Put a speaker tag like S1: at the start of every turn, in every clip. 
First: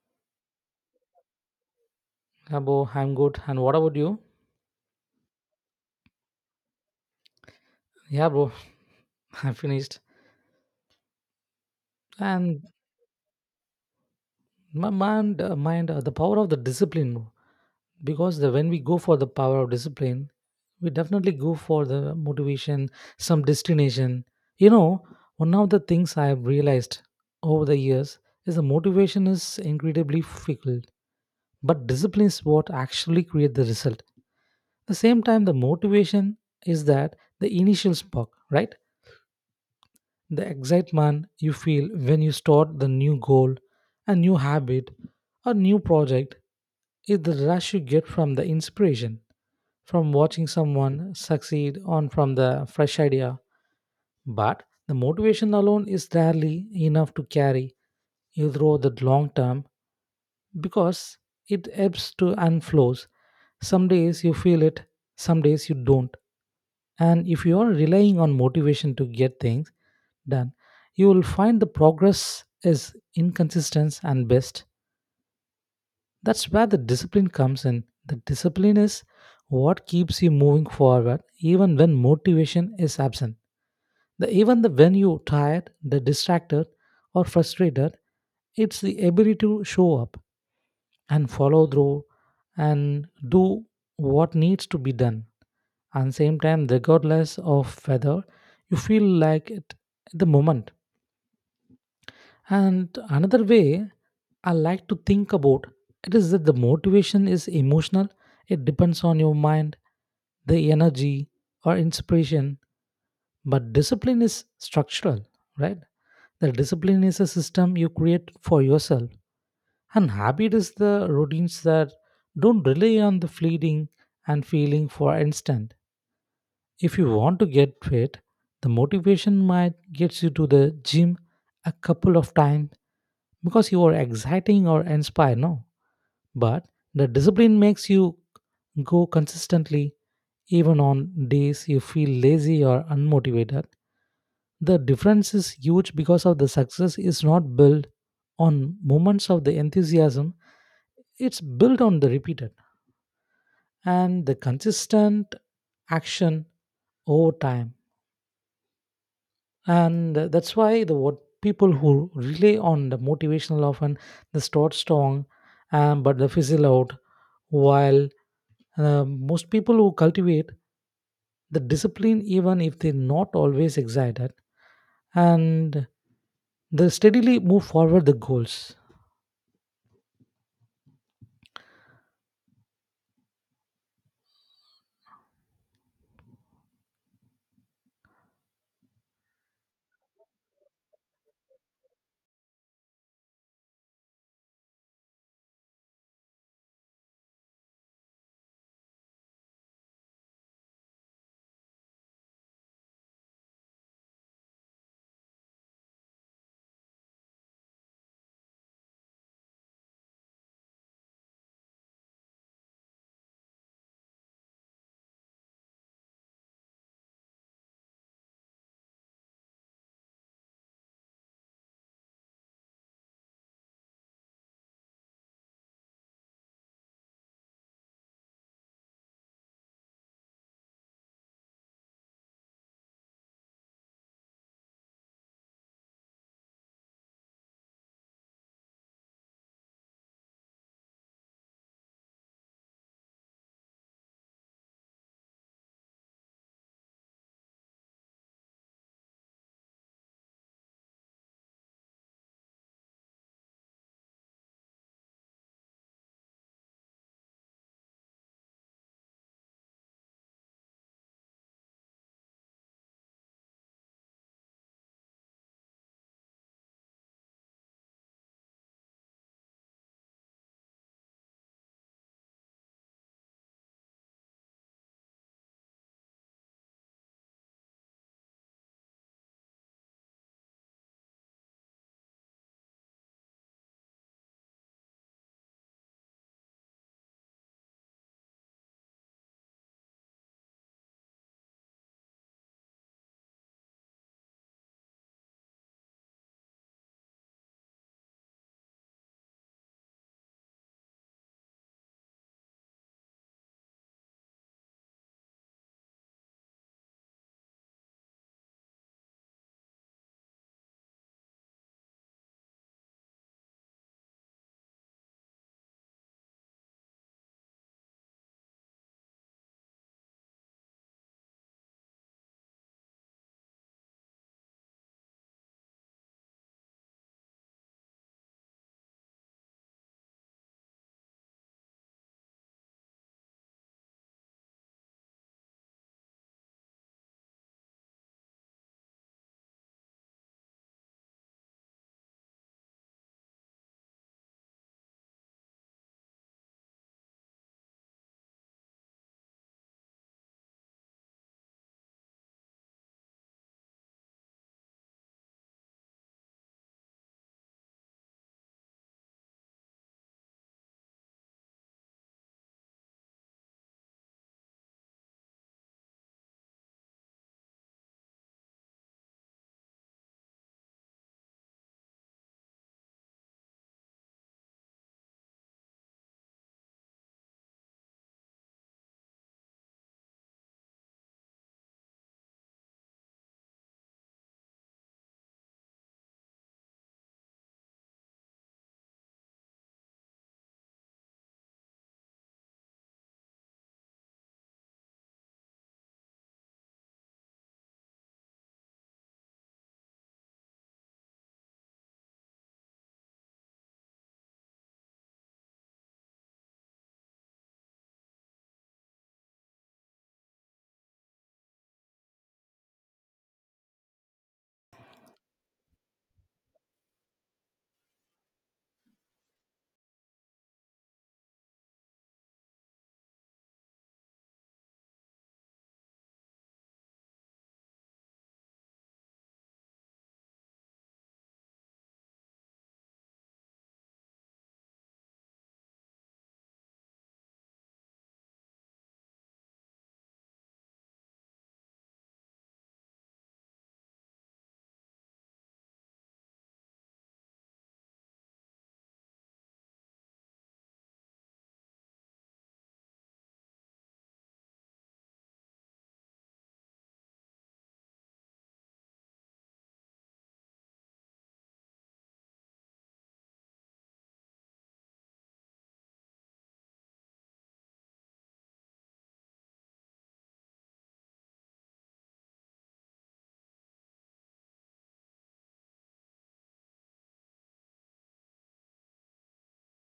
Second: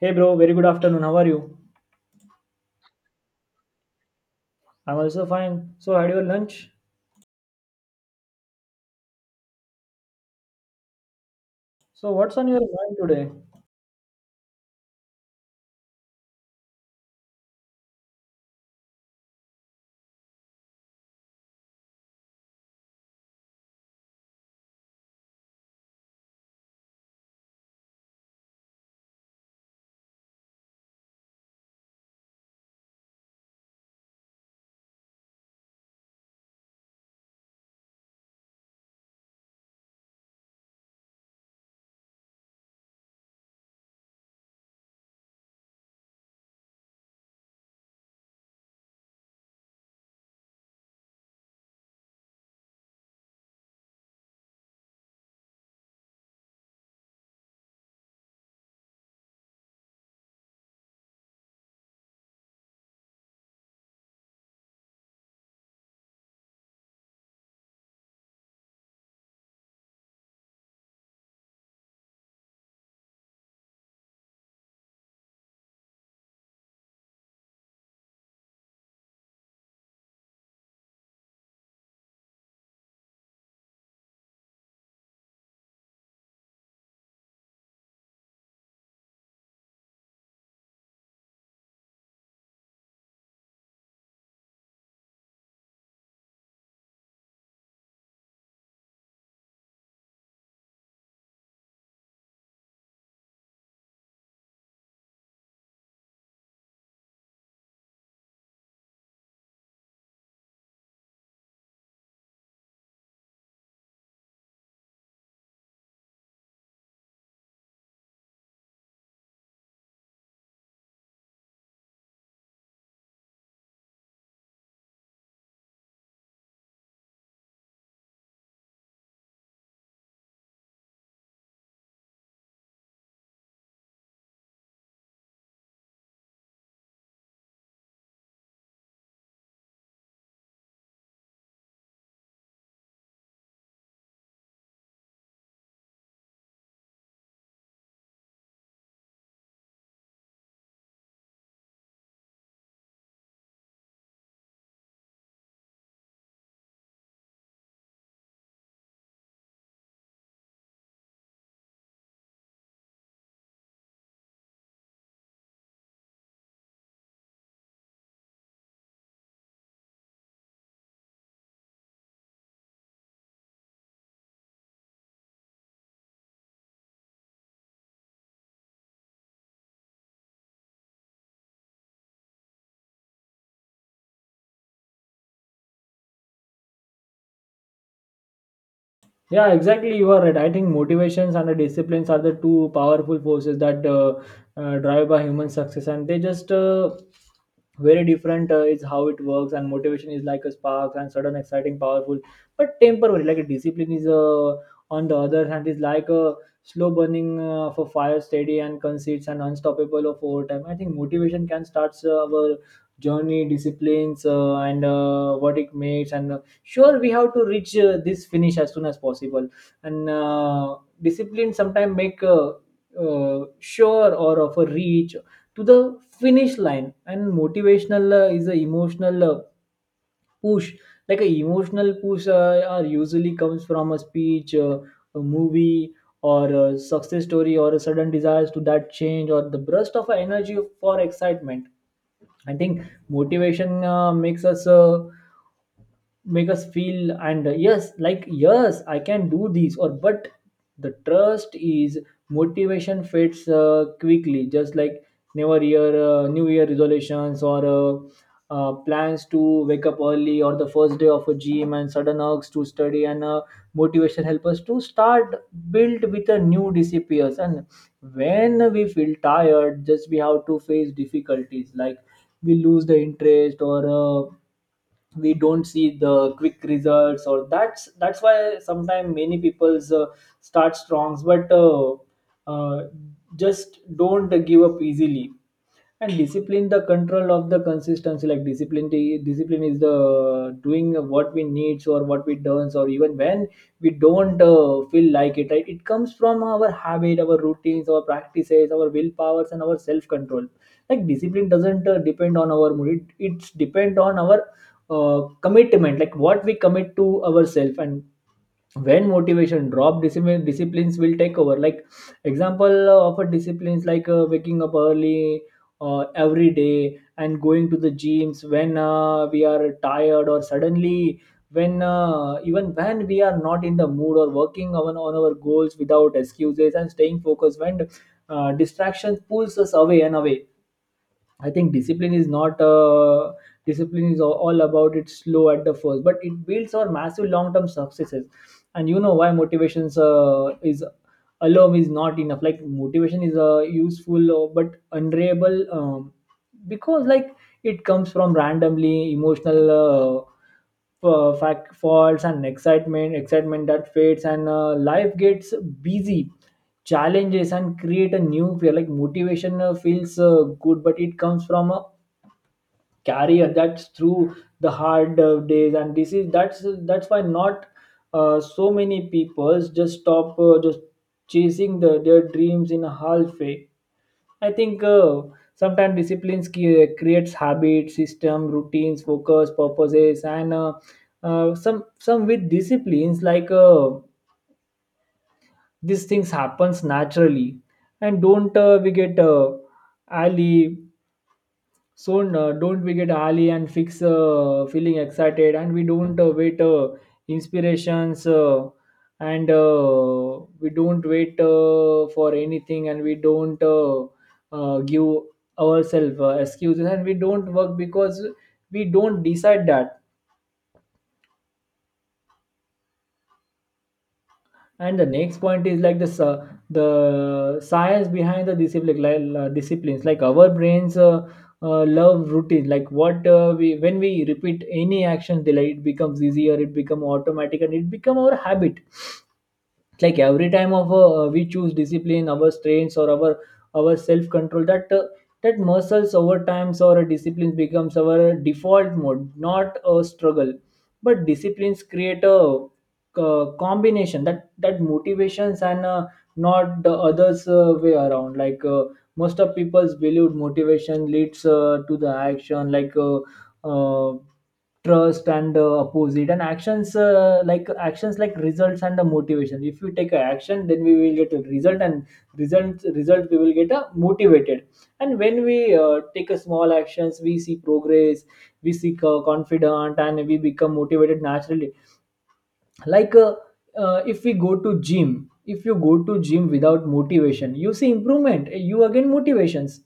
S1: Hey bro, very good afternoon. How are you?
S2: Yeah, bro, I'm good. And what about you?
S1: I'm also fine. So, had your lunch?
S2: Yeah, bro, I'm finished.
S1: So, what's on your
S2: And
S1: mind today?
S2: my mind, the power of the discipline, bro. When we go for the power of discipline, we definitely go for the motivation, some destination. You know, one of the things I have realized over the years is the motivation is incredibly fickle, but discipline is what actually create the result. The same time, the motivation is that the initial spark, right? The excitement you feel when you start the new goal, a new habit, or new project is the rush you get from the inspiration, from watching someone succeed, on from the fresh idea. But the motivation alone is rarely enough to carry you through the long term because it ebbs to and flows. Some days you feel it, some days you don't. And if you are relying on motivation to get things done, you will find the progress is inconsistent and best. That's where the discipline comes in. The discipline is what keeps you moving forward even when motivation is absent. When you're tired, the distracted, or frustrated, it's the ability to show up and follow through and do what needs to be done, and same time regardless of whether you feel like it at the moment. And another way I like to think about it is that the motivation is emotional. It depends on your mind, the energy, or inspiration, but discipline is structural, right? The discipline is a system you create for yourself, and habit is the routines that don't rely on the fleeting and feeling for instant. If you want to get fit, the motivation might get you to the gym a couple of times because you are exciting or inspired, no? But the discipline makes you go consistently even on days you feel lazy or unmotivated. The difference is huge because of the success is not built on moments of the enthusiasm, it's built on the repeated and the consistent action over time. And that's why the what people who rely on the motivational often they start strong, but they fizzle out, while most people who cultivate the discipline, even if they're not always excited, and they steadily move forward the goals.
S1: Yeah, exactly. You are right. I think motivations and the disciplines are the two powerful forces that drive by human success, and they just very different is how it works. And motivation is like a spark and sudden, exciting, powerful, but temporary. Like a discipline is on the other hand is like a slow burning of a fire, steady and concise and unstoppable of over time. I think motivation can start our journey, disciplines, and what it makes and sure we have to reach this finish as soon as possible and discipline sometimes make sure or of a reach to the finish line, and motivational is a emotional push, like a emotional push are usually comes from a speech, a movie or a success story or a sudden desire to that change or the burst of energy for excitement. I think motivation make us feel and yes, like yes I can do this, or but the trust is motivation fades quickly, just like never year, new year resolutions, or plans to wake up early, or the first day of a gym and sudden urges to study. And Motivation help us to start build with a new disappears, and when we feel tired just we have to face difficulties, like we lose the interest, or we don't see the quick results, or that's why sometimes many people's start strongs but uh, just don't give up easily. And discipline the control of the consistency, like discipline is the doing what we needs or what we does, or even when we don't feel like it, right? It comes from our habit, our routines, our practices, our willpowers, and our self control. Like discipline doesn't depend on our mood, it's depend on our commitment, like what we commit to ourselves. And when motivation drop, discipline disciplines will take over, like example of a disciplines, like waking up early every day and going to the gyms when we are tired, or suddenly when even when we are not in the mood, or working on our goals without excuses and staying focused when distraction pulls us away and away. I think discipline is not discipline is all about it slow at the first, but it builds our massive long term successes. And you know why motivations is alone is not enough. Like motivation is useful but unreliable, because like it comes from randomly emotional fact faults and excitement that fades, and life gets busy, challenges and create a new fear. Like motivation feels good but it comes from a carrier that's through the hard days, and this is that's why not so many people just stop just chasing their dreams in a halfway. I think sometimes creates habits, system, routines, focus, purposes, and some with disciplines, like these things happens naturally, and don't we get ali soon, don't we get ali and fix feeling excited, and we don't wait inspirations, and we don't wait for anything, and we don't give ourselves excuses, and we don't work because we don't decide that. And the next point is like the science behind the discipline, like disciplines, like our brains love routine, like what we when we repeat any action, they like it becomes easier, it become automatic, and it become our habit. Like every time of we choose discipline, our strengths or our self control, that that muscles over times, or disciplines becomes our default mode, not a struggle. But disciplines create a, combination that motivations and not the others way around, like most of people's believed motivation leads to the action, like uh, trust and opposite, and actions like actions like results and the motivation. If you take a action, then we will get a result, and result we will get a motivated. And when we take a small actions, we see progress, we see confident, and we become motivated naturally. Like if we go to gym If you go to gym without motivation, you see improvement, you again motivations,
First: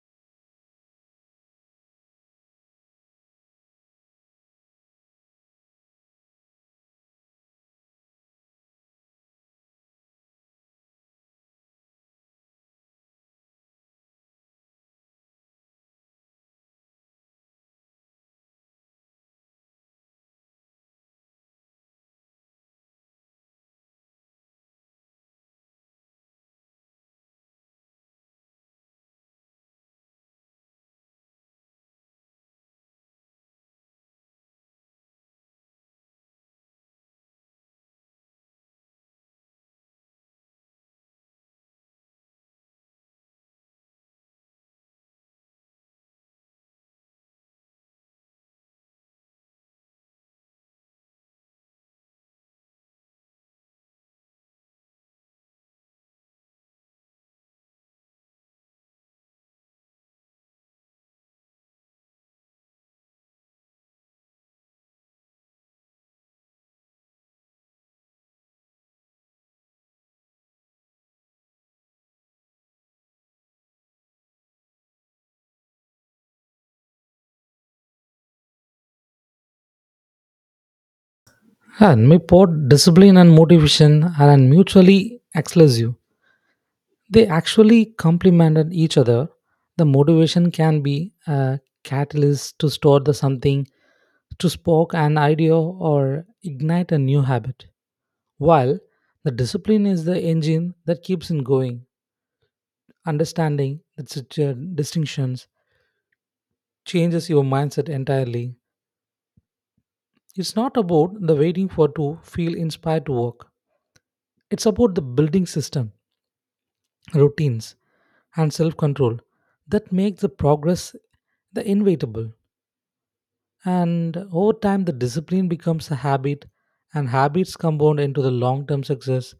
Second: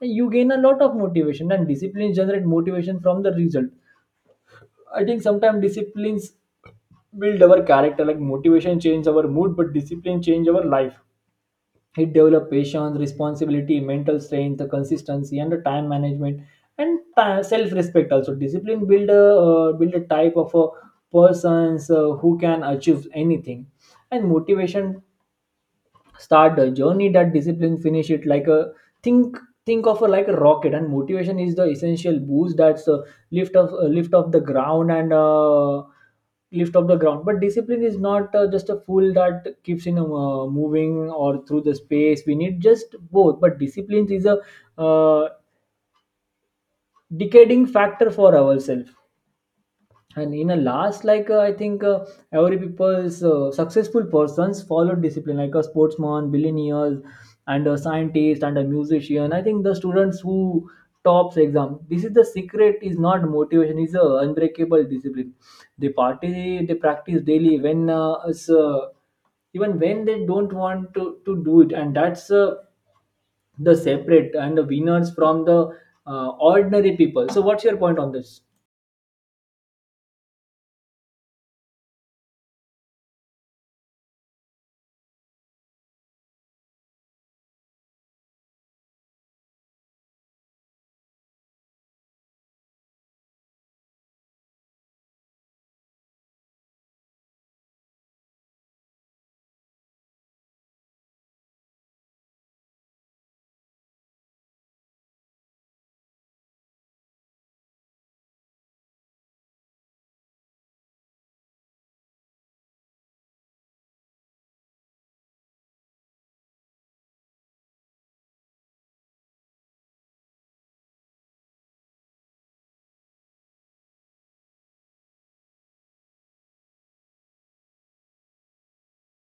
S1: you gain a lot of motivation, and discipline generate motivation from the result. I think sometimes disciplines build our character. Like motivation change our mood, but discipline change our life. It develop patience, responsibility, mental strength, the consistency, and the time management, and self respect. Also, discipline build a build a type of a persons who can achieve anything, and motivation start the journey that discipline finish it. Like a think think of a like a rocket, and motivation is the essential boost that's lift of lift off the ground, but discipline is not just a fool that keeps in moving or through the space. We need just both, but discipline is a uh, decaying factor for ourselves. And in a last, like I think every people's successful persons followed discipline, like a sportsman, billionaires, and a scientist, and a musician. I think the students who tops exam, this is the secret is not motivation, is a unbreakable discipline. They party, they practice daily when even when they don't want to do it, and that's the separate and the winners from the ordinary people. So what's your point on this?
S2: And my pod discipline and motivation are mutually exclusive. They actually complemented each other. The motivation can be a catalyst to start the something, to spark an idea or ignite a new habit, while the discipline is the engine that keeps it going. Understanding the distinctions changes your mindset entirely. It's not about the waiting for to feel inspired to work. It's about the building system, routines, and self-control that make the progress the inevitable. And over time, the discipline becomes a habit, and habits compound into the long term success.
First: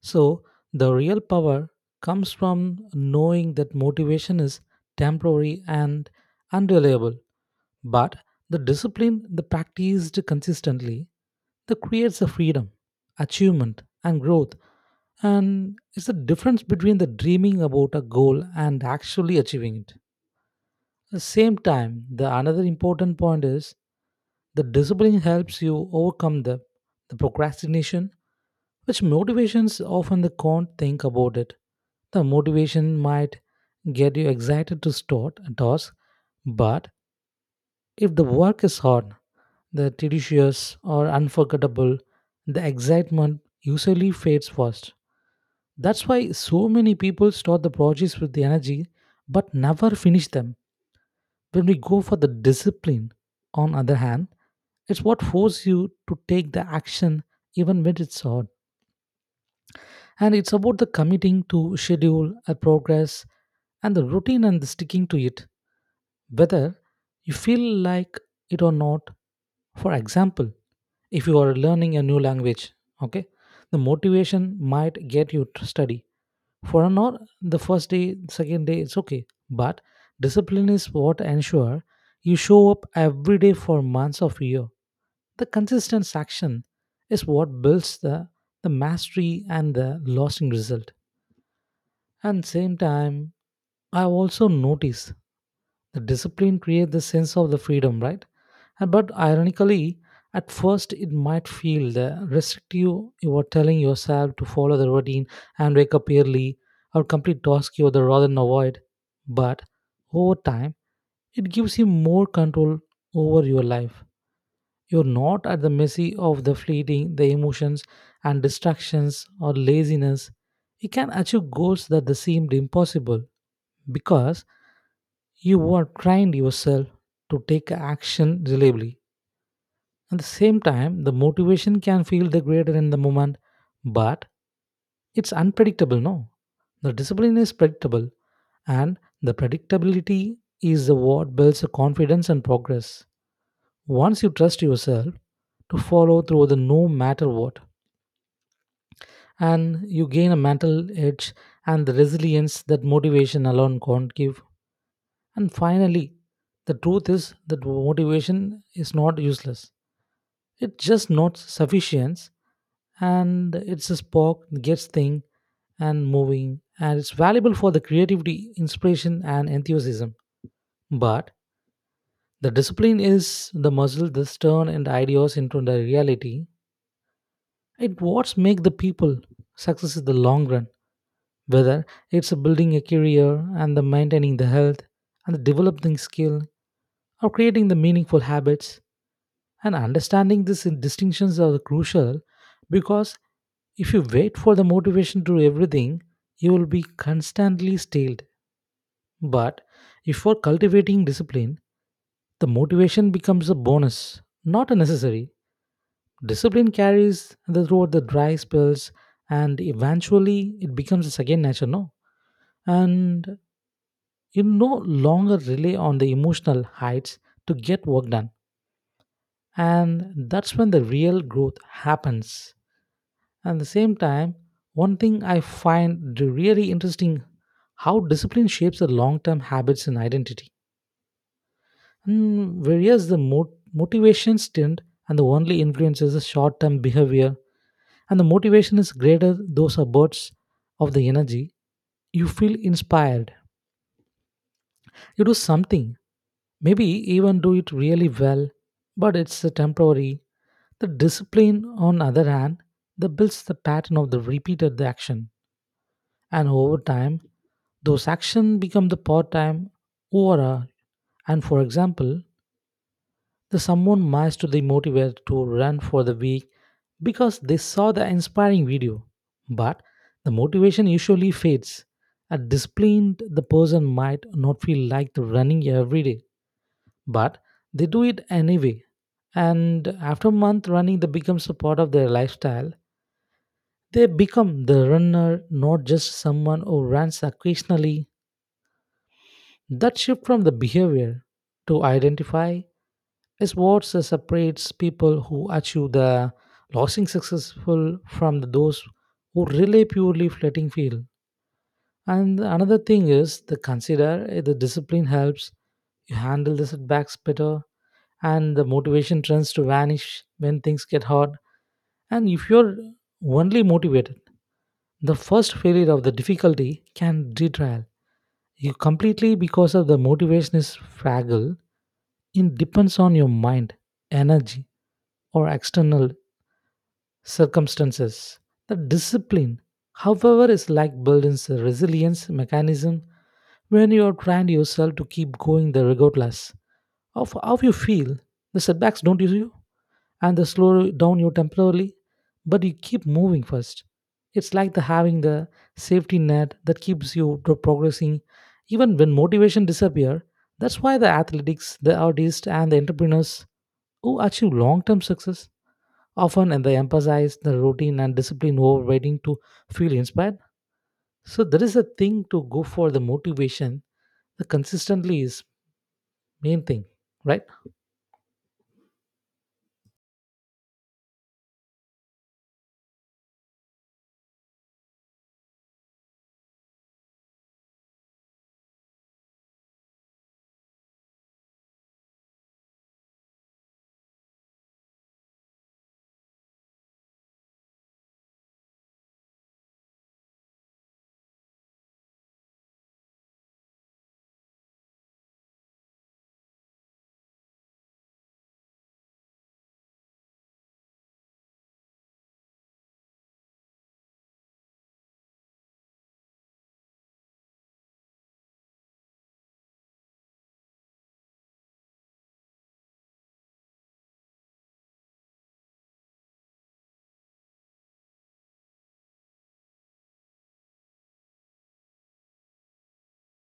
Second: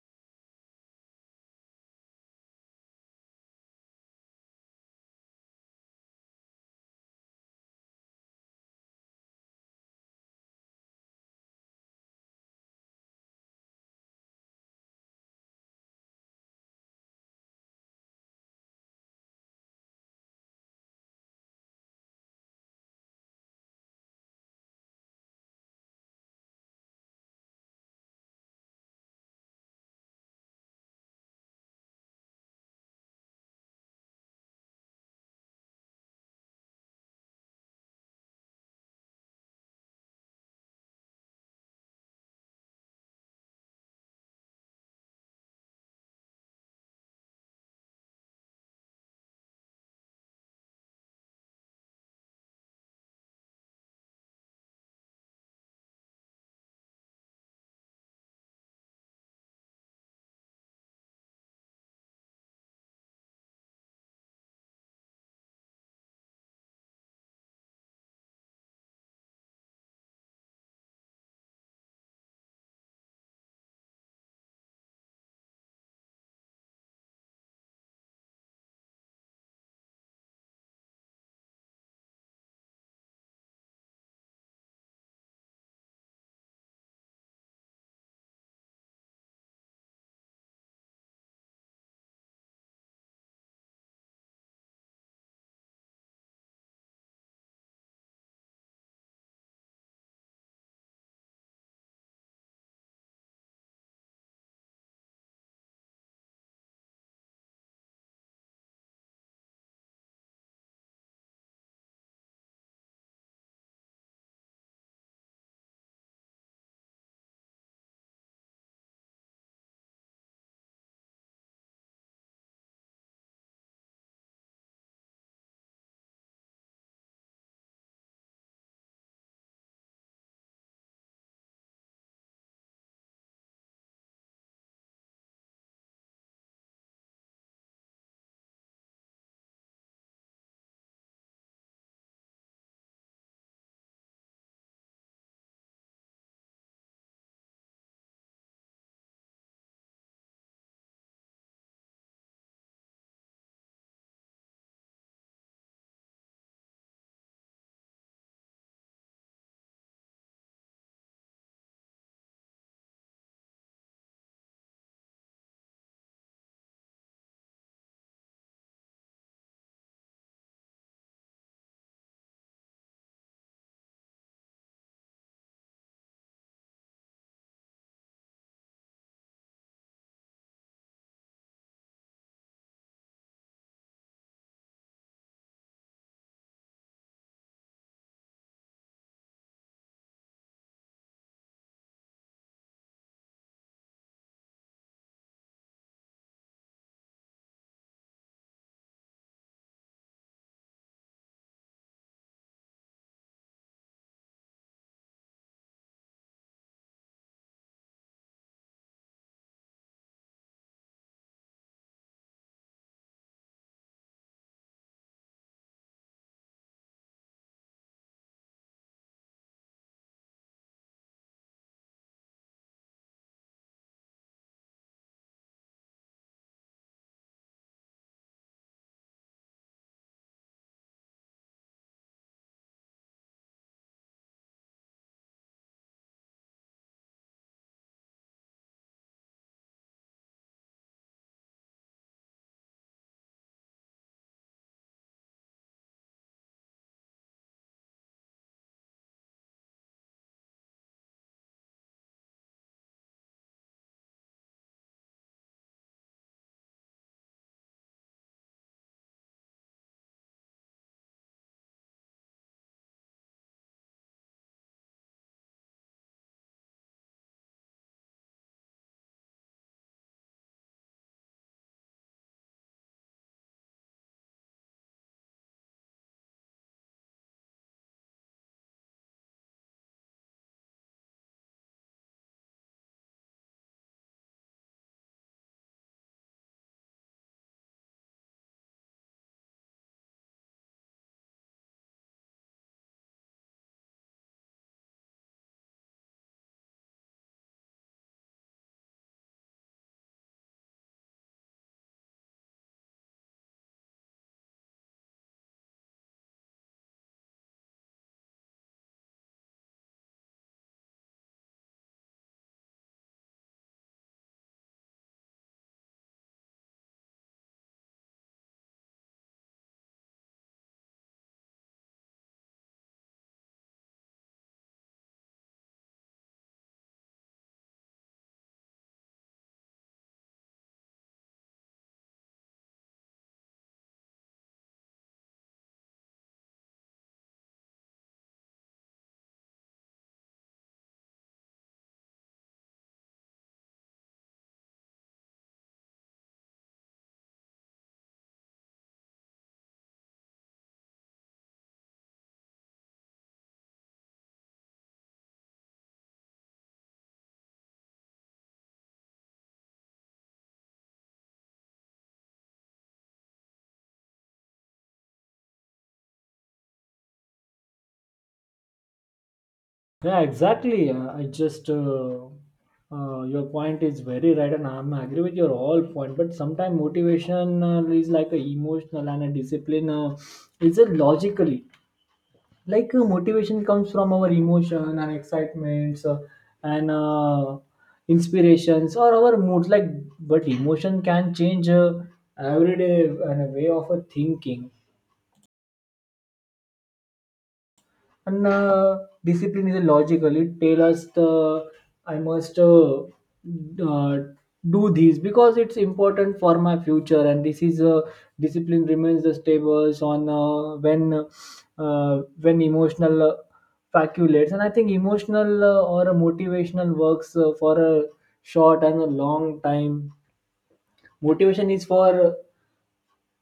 S2: So, the real power comes from knowing that motivation is temporary and unreliable, but the discipline, the practiced consistently, that creates a freedom, achievement, and growth. And it's the difference between the dreaming about a goal and actually achieving it. The same time, the another important point is the discipline helps you overcome the procrastination, which motivations often they can't think about it. The motivation might get you excited to start a task, but if the work is hard, the tedious or unforgettable, the excitement usually fades first. That's why so many people start the projects with the energy but never finish them. When we go for the discipline, on other hand, it's what forces you to take the action even when it's hard. And it's about the committing to schedule a progress and the routine and the sticking to it, whether you feel like it or not. For example, if you are learning a new language, okay, the motivation might get you to study for an hour, the first day, second day, it's okay. But discipline is what ensure you show up every day for months of year. The consistent action is what builds the mastery and the lasting result. And same time, I have also noticed the discipline creates the sense of the freedom, right? But ironically, at first it might feel the restrictive. You are telling yourself to follow the routine and wake up early or complete tasks you would rather than avoid. But over time, it gives you more control over your life. You're not at the mercy of the fleeting, the emotions and distractions or laziness. You can achieve goals that they seemed impossible because you are trying yourself to take action reliably. At the same time, the motivation can feel the greater in the moment, but it's unpredictable, no? The discipline is predictable, and the predictability is what builds the confidence and progress. Once you trust yourself to follow through the no matter what, and you gain a mental edge and the resilience that motivation alone can't give. And finally, the truth is that motivation is not useless. It's just not sufficient, and it's a spark that gets thing and moving, and it's valuable for the creativity, inspiration and enthusiasm. But the discipline is the muscle that turn and ideas into the reality. It what's make the people success in the long run, whether it's building a career and the maintaining the health and the developing skill or creating the meaningful habits. And understanding these distinctions are crucial because if you wait for the motivation to do everything, you will be constantly stalled. But if for cultivating discipline, the motivation becomes a bonus, not a necessary. Discipline carries the throughout the dry spells, and eventually it becomes a second nature, no? And you no longer rely on the emotional heights to get work done. And that's when the real growth happens. At the same time, one thing I find really interesting how discipline shapes the long-term habits and identity. And whereas the motivation stint and the only influence is the short-term behavior, and the motivation is greater those are bursts of the energy. You feel inspired, you do something, maybe even do it really well, but it's a temporary. The discipline, on the other hand, that builds the pattern of the repeated action, and over time, those actions become the part-time aura. And for example, the someone might to be motivated to run for the week because they saw the inspiring video, but the motivation usually fades. A disciplined the person might not feel like the running every day, but they do it anyway. And after a month, running that becomes a part of their lifestyle. They become the runner, not just someone who runs occasionally. That shift from the behavior to identify is what separates people who achieve the losing successful from those who rely purely fleeting feel. And another thing is the consider the discipline helps you handle the setbacks better, and the motivation tends to vanish when things get hard. And if you're only motivated, the first failure of the difficulty can retrial you completely because of the motivation is fragile. It depends on your mind, energy, or external circumstances. The discipline, however, is like building a resilience mechanism. When you are trying yourself to keep going the regardless of how you feel, the setbacks don't use you and they slow down you temporarily, but you keep moving first. It's like the having the safety net that keeps you to progressing even when motivation disappear. That's why the athletics, the artists and the entrepreneurs who achieve long-term success often, and they emphasize the routine and discipline over waiting to feel inspired. So there is a thing to go for the motivation. The consistently is main thing, right?
S1: Yeah, exactly. I just Your point is very right, and I'm agree with your all point. But sometimes motivation is like a emotional and a discipline is it logically, like motivation comes from our emotion and excitements, and inspirations or our moods. Like, but emotion can change every day, and a way of a thinking. And Discipline is logical. It tell us the I must do this because it's important for my future. And this is discipline remains the stables on when emotional faculates. And I think emotional or a motivational works for a short and a long time. Motivation is for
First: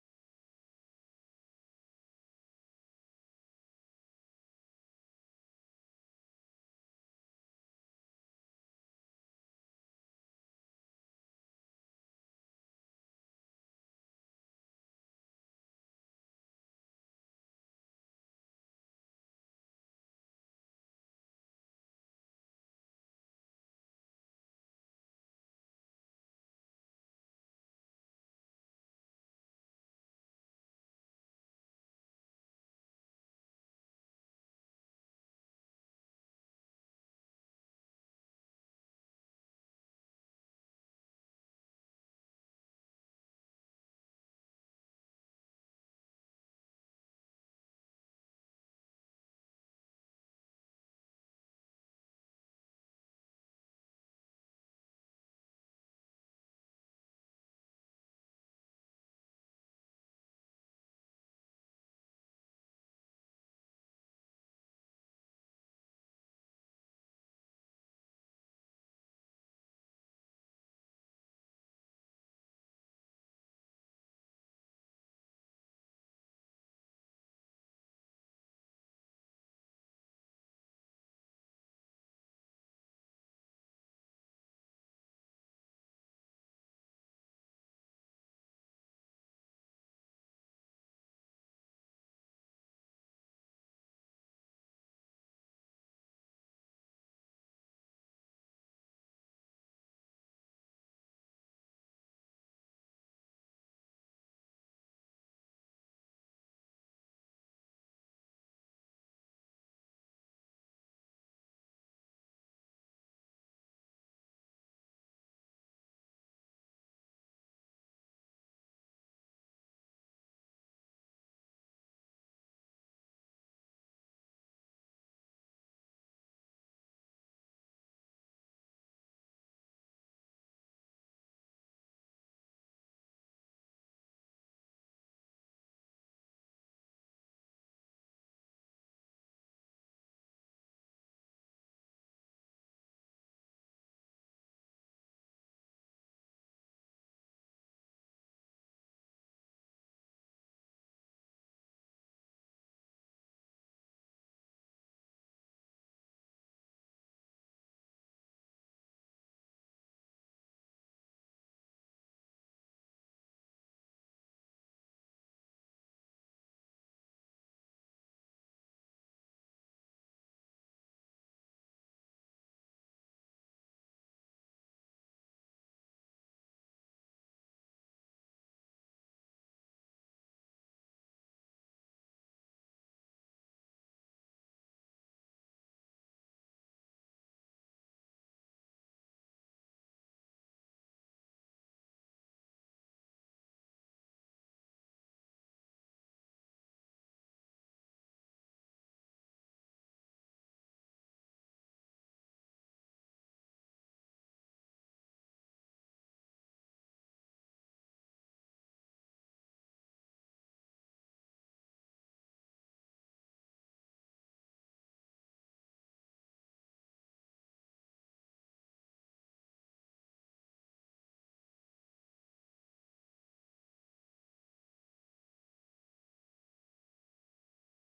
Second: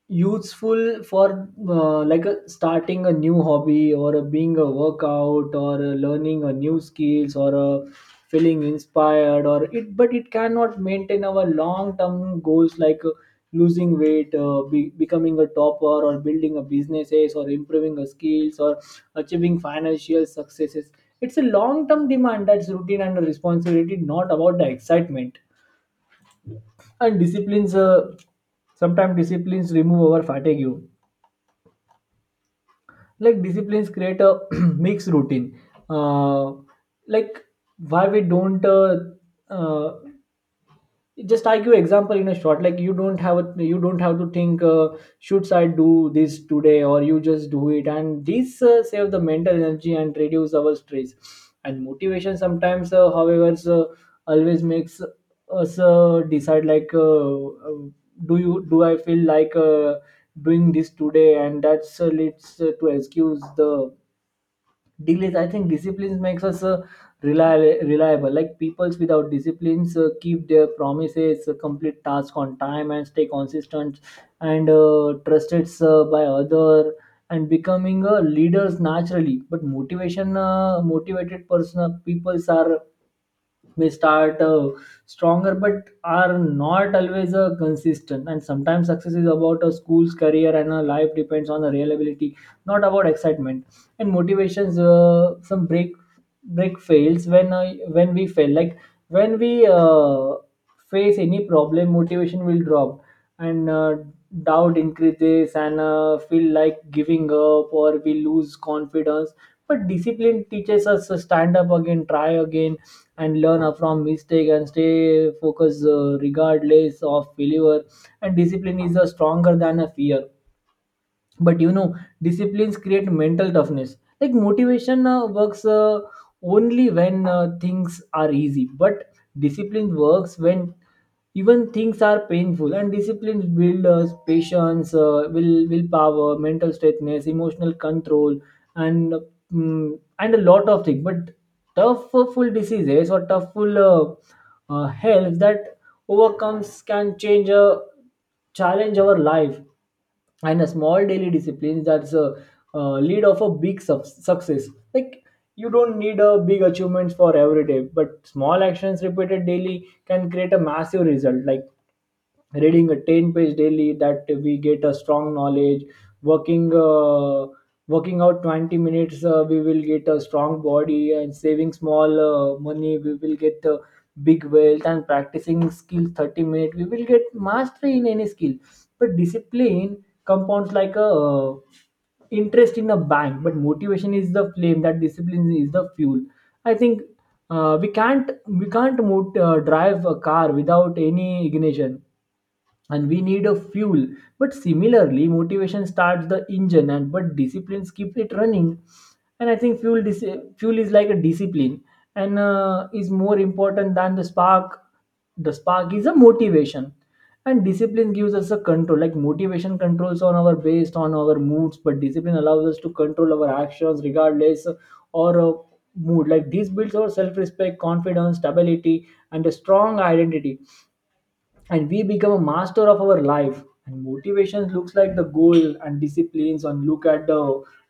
S1: useful for like a, starting a new hobby, or a, being a workout, or a learning a new skills, or a feeling inspired or it, but it cannot maintain our long term goals, like becoming a topper, or building a businesses, or improving a skills, or achieving financial successes. It's a long term demand that's routine and a responsibility, not about the excitement. And disciplines sometimes disciplines remove our fatigue. Like disciplines create a mixed routine, uh, like why we don't uh, just I give example in a short, like you don't have to think should I do this today, or you just do it, and this save the mental energy and reduce our stress. And motivation sometimes however so always makes us decide, like do I feel like doing this today, and that's leads to excuse the delays. I think disciplines makes us reliable, like peoples without disciplines keep their promises, complete task on time and stay consistent, and trusted by other, and becoming leaders naturally. But motivation motivated person, peoples are may start stronger but are not always consistent. And sometimes success is about a school's career and a life depends on the reliability, not about excitement. And motivations some break fails when when we fail, like when we face any problem, motivation will drop, and doubt increases, and feel like giving up, or we lose confidence. But discipline teaches us to stand up again, try again, and learn from mistake, and stay focused regardless of failure. And discipline is stronger than a fear. But you know, disciplines create mental toughness. Like motivation works only when things are easy, but discipline works when even things are painful. And disciplines build patience, willpower, mental straightness, emotional control, and and a lot of things. But tough full diseases, or tough full health that overcomes can change challenge our life. And a small daily discipline that's a lead of a big success. Like you don't need a Big achievements for every day, but small actions repeated daily can create a massive result, like reading a 10-page daily that we get a strong knowledge, working uh, working out 20 minutes, we will get a strong body, and saving small money we will get big wealth, and practicing skill 30 minutes we will get mastery in any skill. But discipline compounds like a interest in a bank, but motivation is the flame that discipline is the fuel. I think we can't drive a car without any ignition and we need a fuel, but similarly motivation starts the engine and but disciplines keep it running. And I think fuel is like a discipline, and is more important than the spark. The spark is a motivation. And discipline gives us a control, like motivation controls on our based on our moods, but discipline allows us to control our actions regardless or mood. Like this builds our self-respect, confidence, stability, and a strong identity, and we become a master of our life. And motivation looks like the goal and disciplines and look at the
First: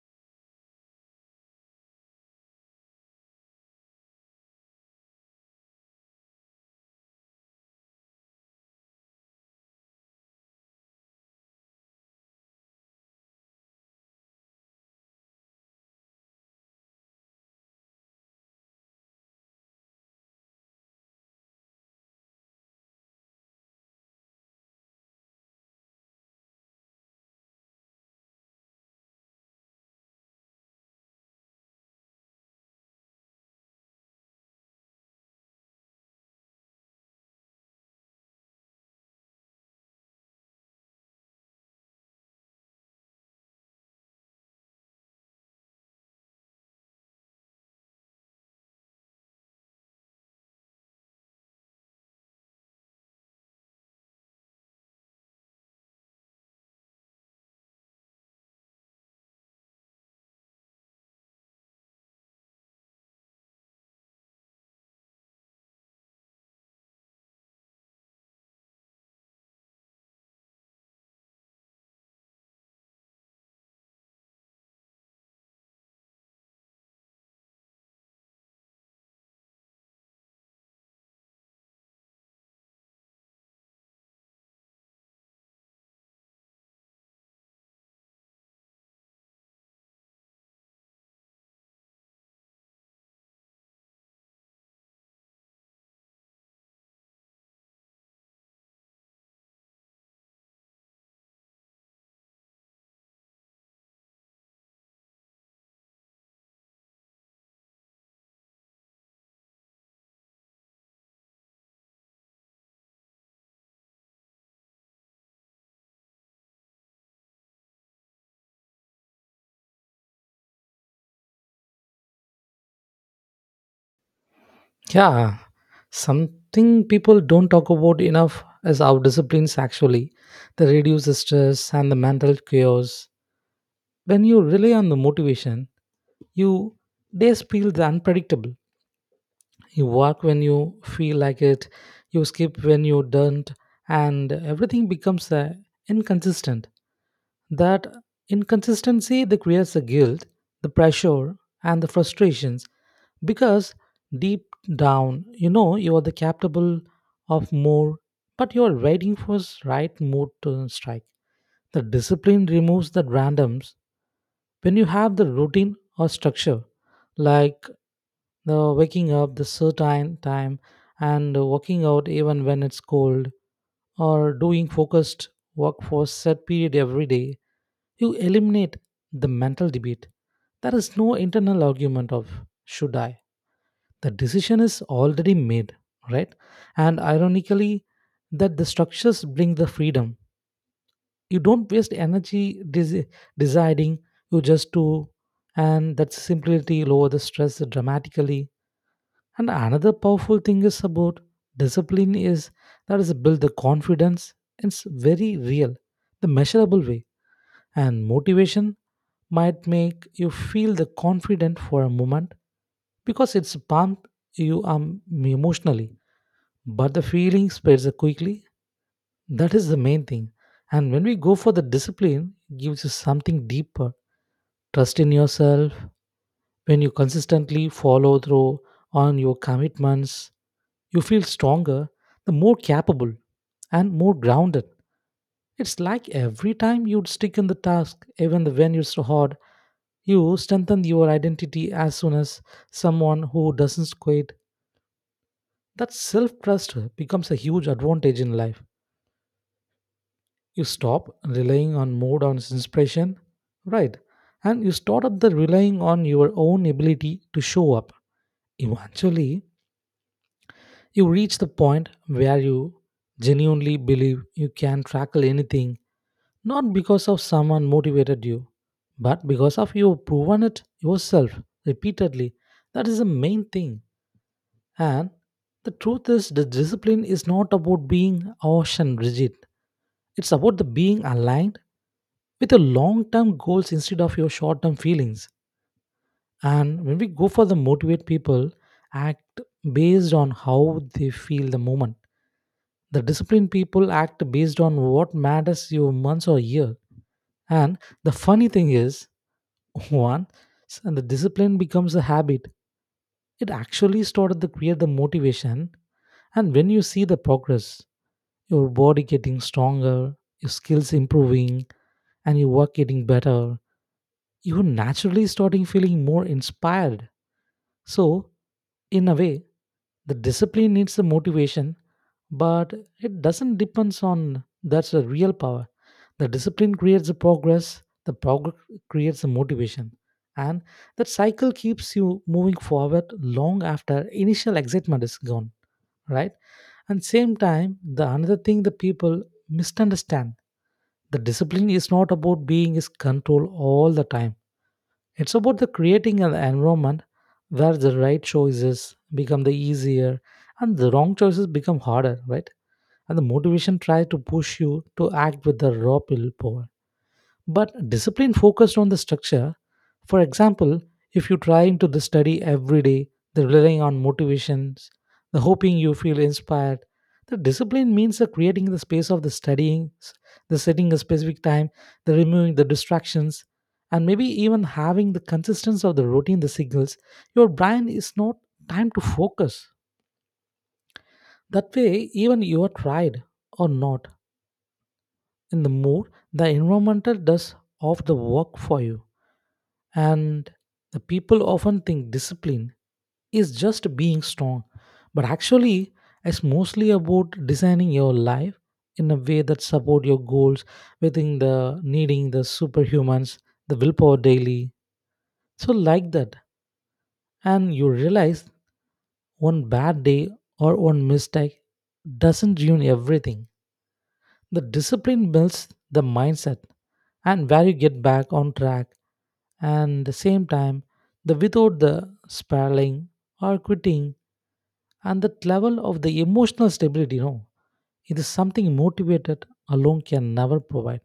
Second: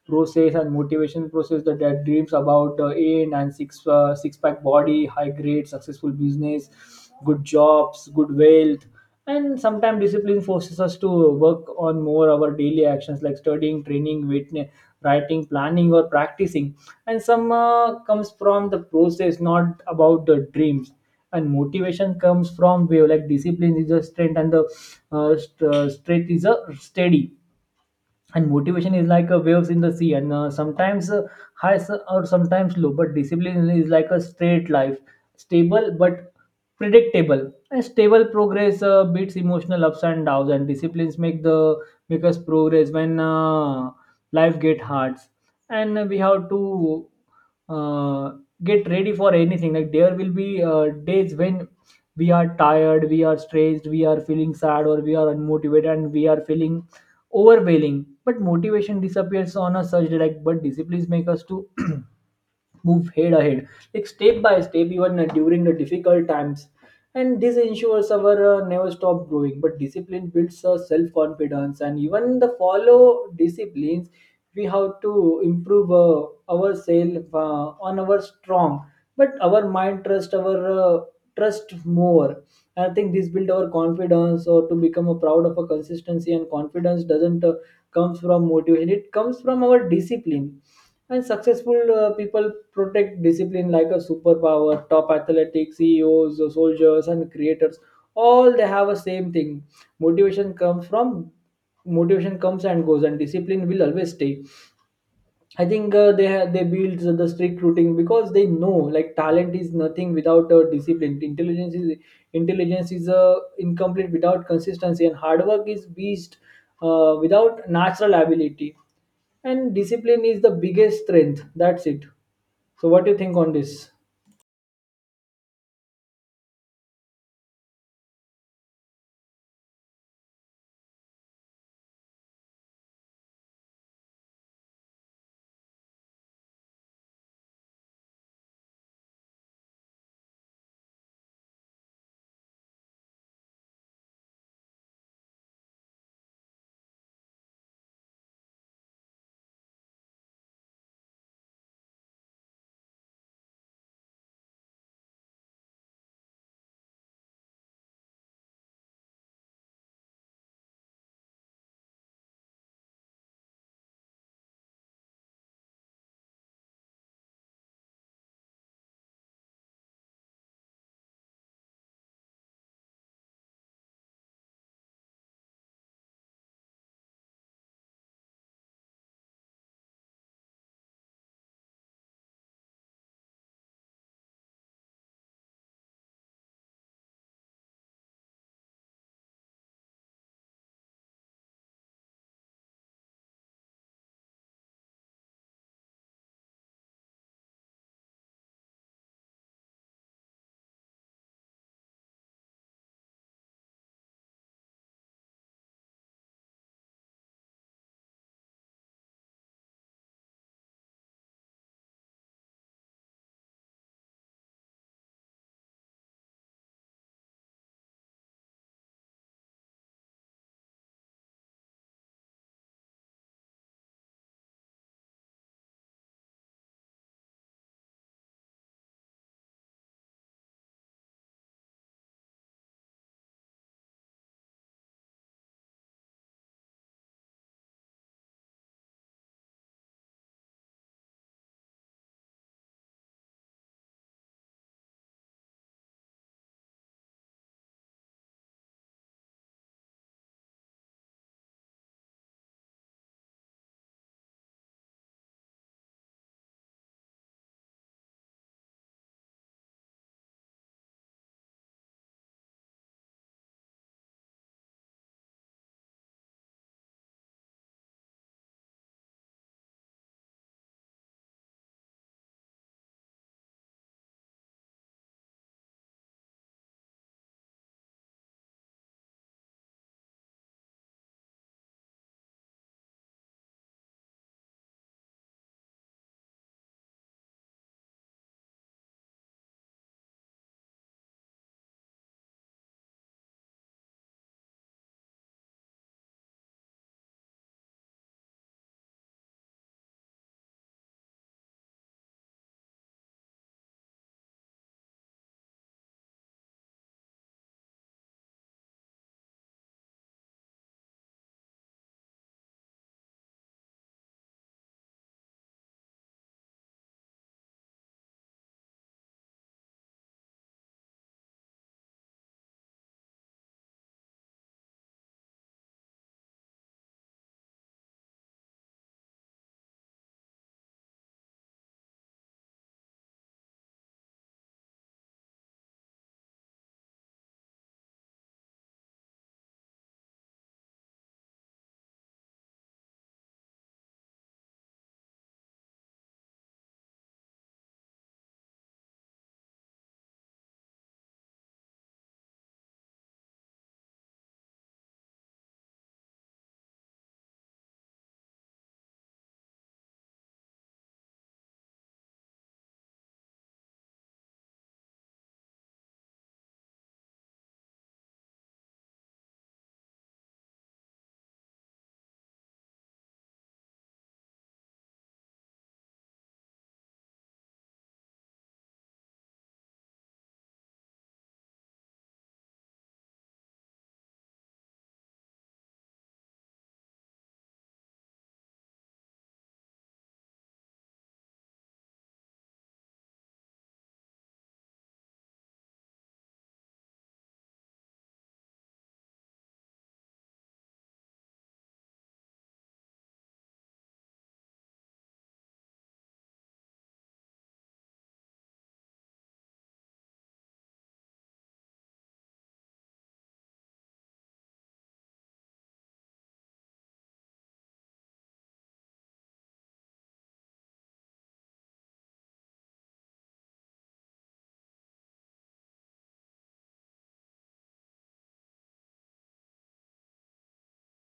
S1: process, and motivation process that dreams about the aim and six pack body, high grade successful business, good jobs, good wealth. And sometimes discipline forces us to work on more our daily actions like studying, training, witness, writing, planning, or practicing, and some comes from the process, not about the dreams. And motivation comes from wave, like discipline is a strength and the strength is a steady, and motivation is like a waves in the sea, and sometimes high or sometimes low, but discipline is like a straight life, stable but predictable, and stable progress beats emotional ups and downs. And disciplines make us progress when life get hard, and we have to uh, get ready for anything. Like there will be days when we are tired, we are stressed, we are feeling sad, or we are unmotivated, and we are feeling overwhelming, but motivation disappears on a surge, like but disciplines make us to move head ahead, like step by step, even during the difficult times. And this ensures our never stop growing. But discipline builds self-confidence, and even the follow disciplines we have to improve ourselves on our strong, but our mind trust our uh, trust more. I think this build our confidence or to become a proud of a consistency, and confidence doesn't comes from motivation, it comes from our discipline. And successful people protect discipline like a superpower. Top athletic CEOs, soldiers, and creators, all they have a same thing. Motivation comes from Motivation comes and goes, and discipline will always stay. I think they build the strict routine because they know, like talent is nothing without discipline. Intelligence is incomplete without consistency, and hard work is beast without natural ability. And discipline is the biggest strength. That's it. So, what do you think on this?
S2: Yeah. Something people don't talk about enough is our disciplines actually. They reduce the stress and the mental chaos. When you rely on the motivation, you days feel the unpredictable. You work when you feel like it, you skip when you don't, and everything becomes inconsistent. That inconsistency that creates the guilt, the pressure, and the frustrations because deep down you know you are the capable of more, but you are waiting for right mood to strike. The discipline removes that randoms when you have the routine or structure, like the waking up the certain time and working out even when it's cold or doing focused work for a set period every day, you eliminate the mental debate. There is no internal argument of should I. The decision is already made, right? And ironically, that the structures bring the freedom. You don't waste energy deciding. You just do, and that simplicity lower the stress dramatically. And another powerful thing is about discipline is that is build the confidence. It's very real, the measurable way. And motivation might make you feel the confident for a moment because it's pumped you emotionally. But the feeling spreads quickly. That is the main thing. And when we go for the discipline, it gives you something deeper, trust in yourself. When you consistently follow through on your commitments, you feel stronger, the more capable, and more grounded. It's like every time you stick in the task, even when it's hard, you strengthen your identity as soon as someone who doesn't quit. That self trust becomes a huge advantage in life. You stop relying on mode on inspiration, right? And you start up the relying on your own ability to show up. Eventually, you reach the point where you genuinely believe you can tackle anything, not because of someone motivated you, but because of you proven it yourself repeatedly. That is the main thing. And the truth is, the discipline is not about being ocean rigid. It's about the being aligned with your long-term goals instead of your short-term feelings. And when we go for the motivate people, act based on how they feel the moment. The disciplined people act based on what matters you months or year. And the funny thing is, one, the discipline becomes a habit. It actually started to create the motivation. And when you see the progress, your body getting stronger, your skills improving, and your work getting better, you naturally starting feeling more inspired. So, in a way, the discipline needs the motivation, but it doesn't depends on that's the real power. The discipline creates the progress creates the motivation, and that cycle keeps you moving forward long after initial excitement is gone, right? And same time, the another thing the people misunderstand the discipline is not about being is control all the time. It's about the creating an environment where the right choices become the easier and the wrong choices become harder, right? And the motivation tries to push you to act with the raw willpower. But discipline focused on the structure. For example, if you try to the study every day, the relying on motivations, the hoping you feel inspired, the discipline means the creating the space of the studying, the setting a specific time, the removing the distractions, and maybe even having the consistency of the routine, the signals. Your brain is not time to focus. That way, even you are tried or not in the mood, the environmental does of the work for you. And the people often think discipline is just being strong, but actually, it's mostly about designing your life in a way that support your goals within the needing the superhumans, the willpower daily. So like that, and you realize one bad day or one mistake doesn't ruin everything. The discipline builds the mindset and where you get back on track, and the same time the without the spiraling or quitting. And that level of the emotional stability. It is something motivated alone can never provide,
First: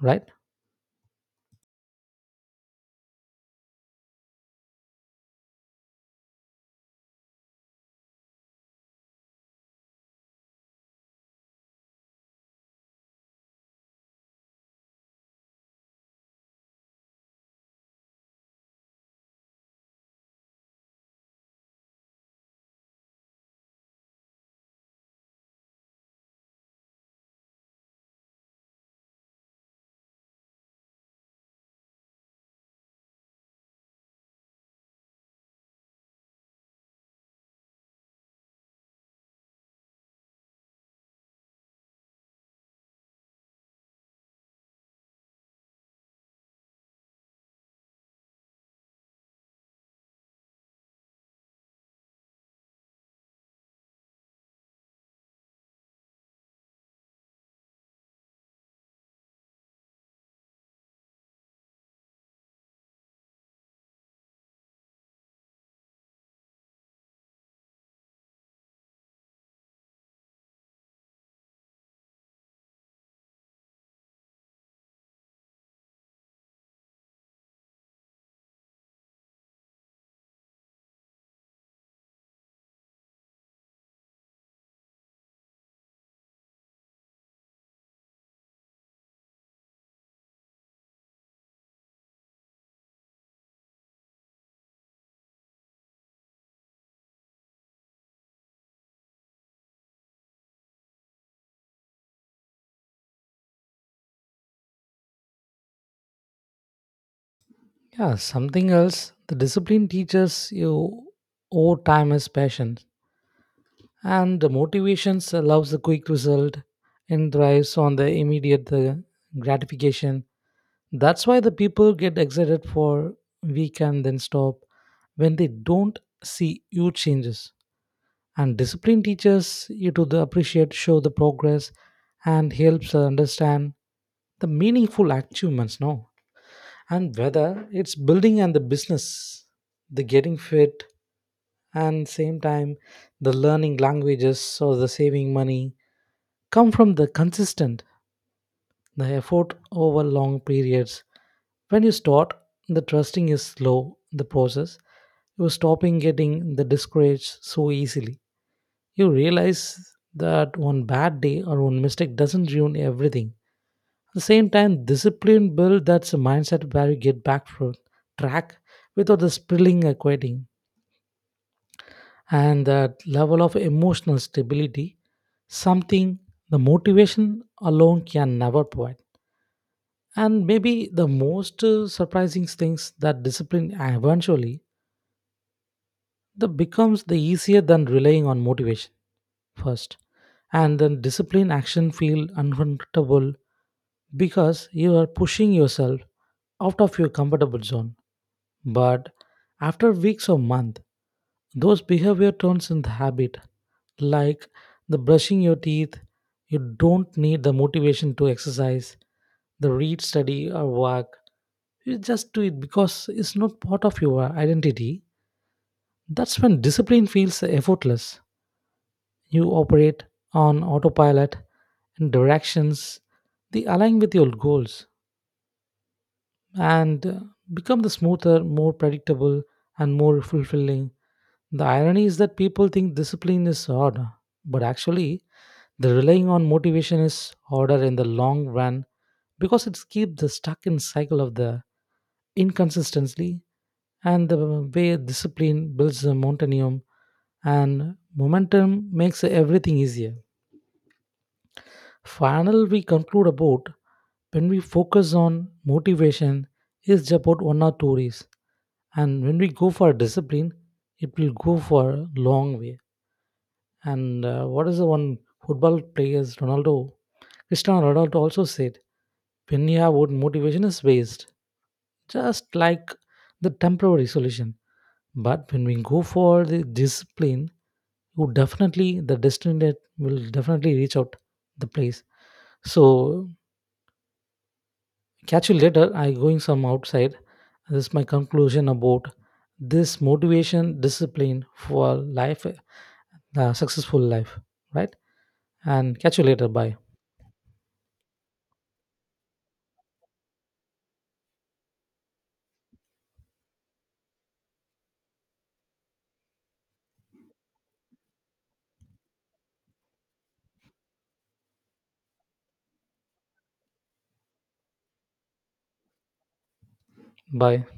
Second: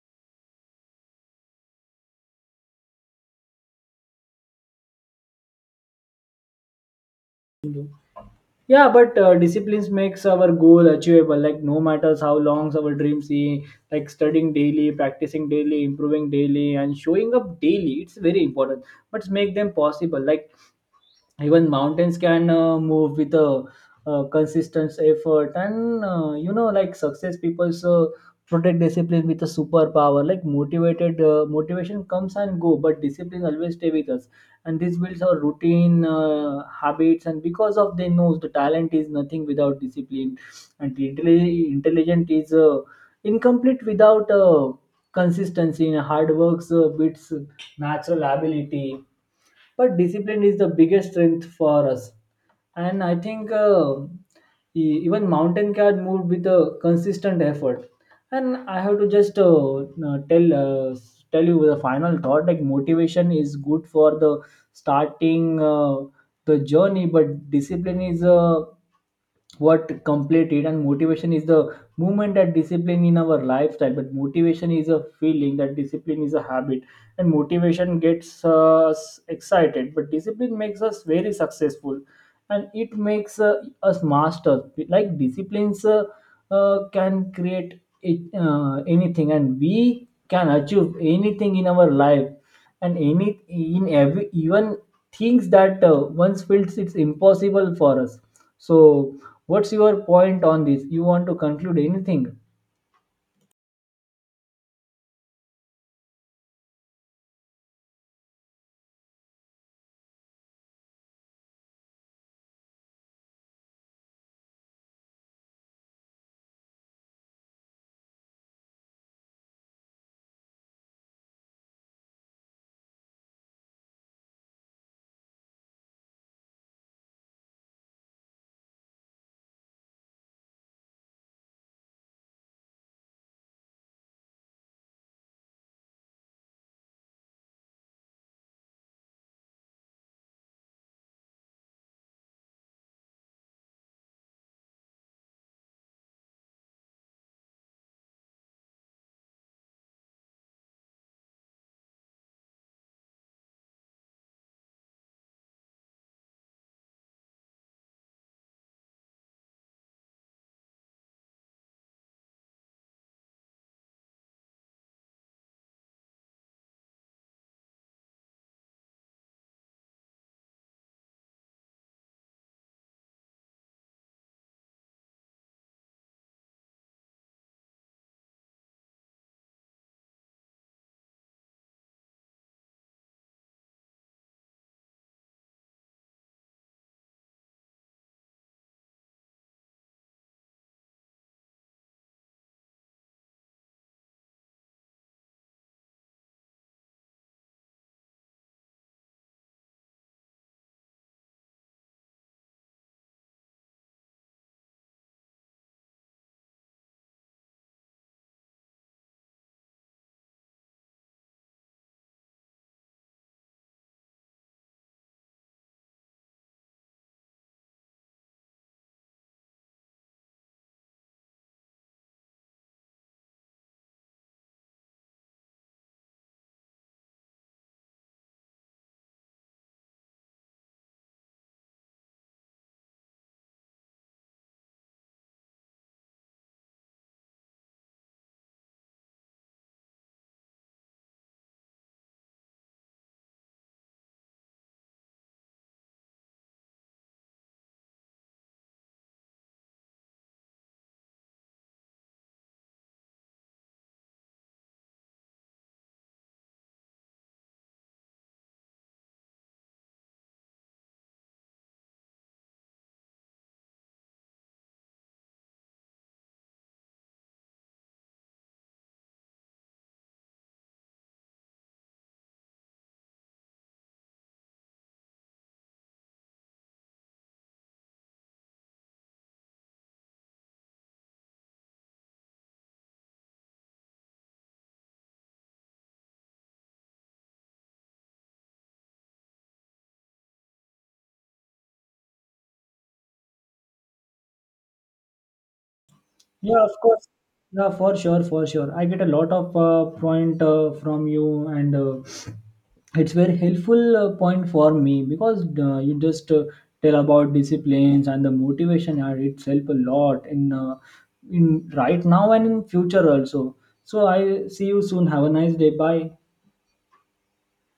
S2: right?
S1: Yeah, but disciplines makes our goal achievable. Like no matters how long our dream see, like studying daily, practicing daily, improving daily, and showing up daily. It's very important. But make them possible. Like even mountains can move with a, consistent effort, and you know like success people protect discipline with a superpower, like motivated motivation comes and go but discipline always stay with us. And this builds our routine habits, and because of they knows the talent is nothing without discipline, and the intelligent is incomplete without consistency, and hard works beats natural ability, but discipline is the biggest strength for us. And I think even mountain can move with a consistent effort. And I have to just tell tell you the final thought, like motivation is good for the starting the journey, but discipline is what completed. And motivation is the movement that discipline in our lifestyle, but motivation is a feeling that discipline is a habit. And motivation gets us excited, but discipline makes us very successful, and it makes us master. Like disciplines can create it, anything, and we can achieve anything in our life, and any in every even things that once feels it's impossible for us. So what's your point on this? You want to conclude anything?
S2: Yeah, something else the discipline teaches you over time is patience. And the motivations allows the quick result and thrives on the immediate gratification. That's why the people get excited for weekend then stop when they don't see huge changes. And discipline teaches you to the appreciate, show the progress, and helps us understand the meaningful achievements now. And whether it's building and the business, the getting fit, and same time the learning languages or the saving money come from the consistent the effort over long periods. When you start, the trusting is slow, the process. You are stopping getting the discouraged so easily. You realize that one bad day or one mistake doesn't ruin everything. At the same time, discipline build that's a mindset where you get back from track without the spilling or quitting. And that level of emotional stability, something the motivation alone can never provide. And maybe the most surprising things that discipline eventually the becomes the easier than relying on motivation first. And then discipline action feel uncomfortable because you are pushing yourself out of your comfortable zone. But after weeks or month, those behavior turns into habit, like the brushing your teeth. You don't need the motivation to exercise, the read, study, or work. You just do it because it's not part of your identity. That's when discipline feels effortless. You operate on autopilot and directions they align with your goals, and become the smoother, more predictable, and more fulfilling. The irony is that people think discipline is hard, but actually, the relying on motivation is harder in the long run because it keeps the stuck in cycle of the inconsistency and the way discipline builds the momentum, and momentum makes everything easier. Final, we conclude about when we focus on motivation, is about 1 or 2 days. And when we go for discipline, it will go for a long way. And what is the one football players, Ronaldo, Cristiano Ronaldo also said, when you have what motivation is waste, just like the temporary solution. But when we go for the discipline, you definitely the destination will definitely reach out the place. So catch you later. I going some outside. This is my conclusion about this motivation discipline for life, successful life, right? And catch you later.
S1: Yeah, of
S2: Bye.
S1: course. Yeah, for sure, for sure. I get a lot of point from you, and it's very helpful point for me, because you just tell about disciplines and the motivation are itself a lot in right now and in future also. So I see you soon. Have a nice day. Bye.
S2: Bye.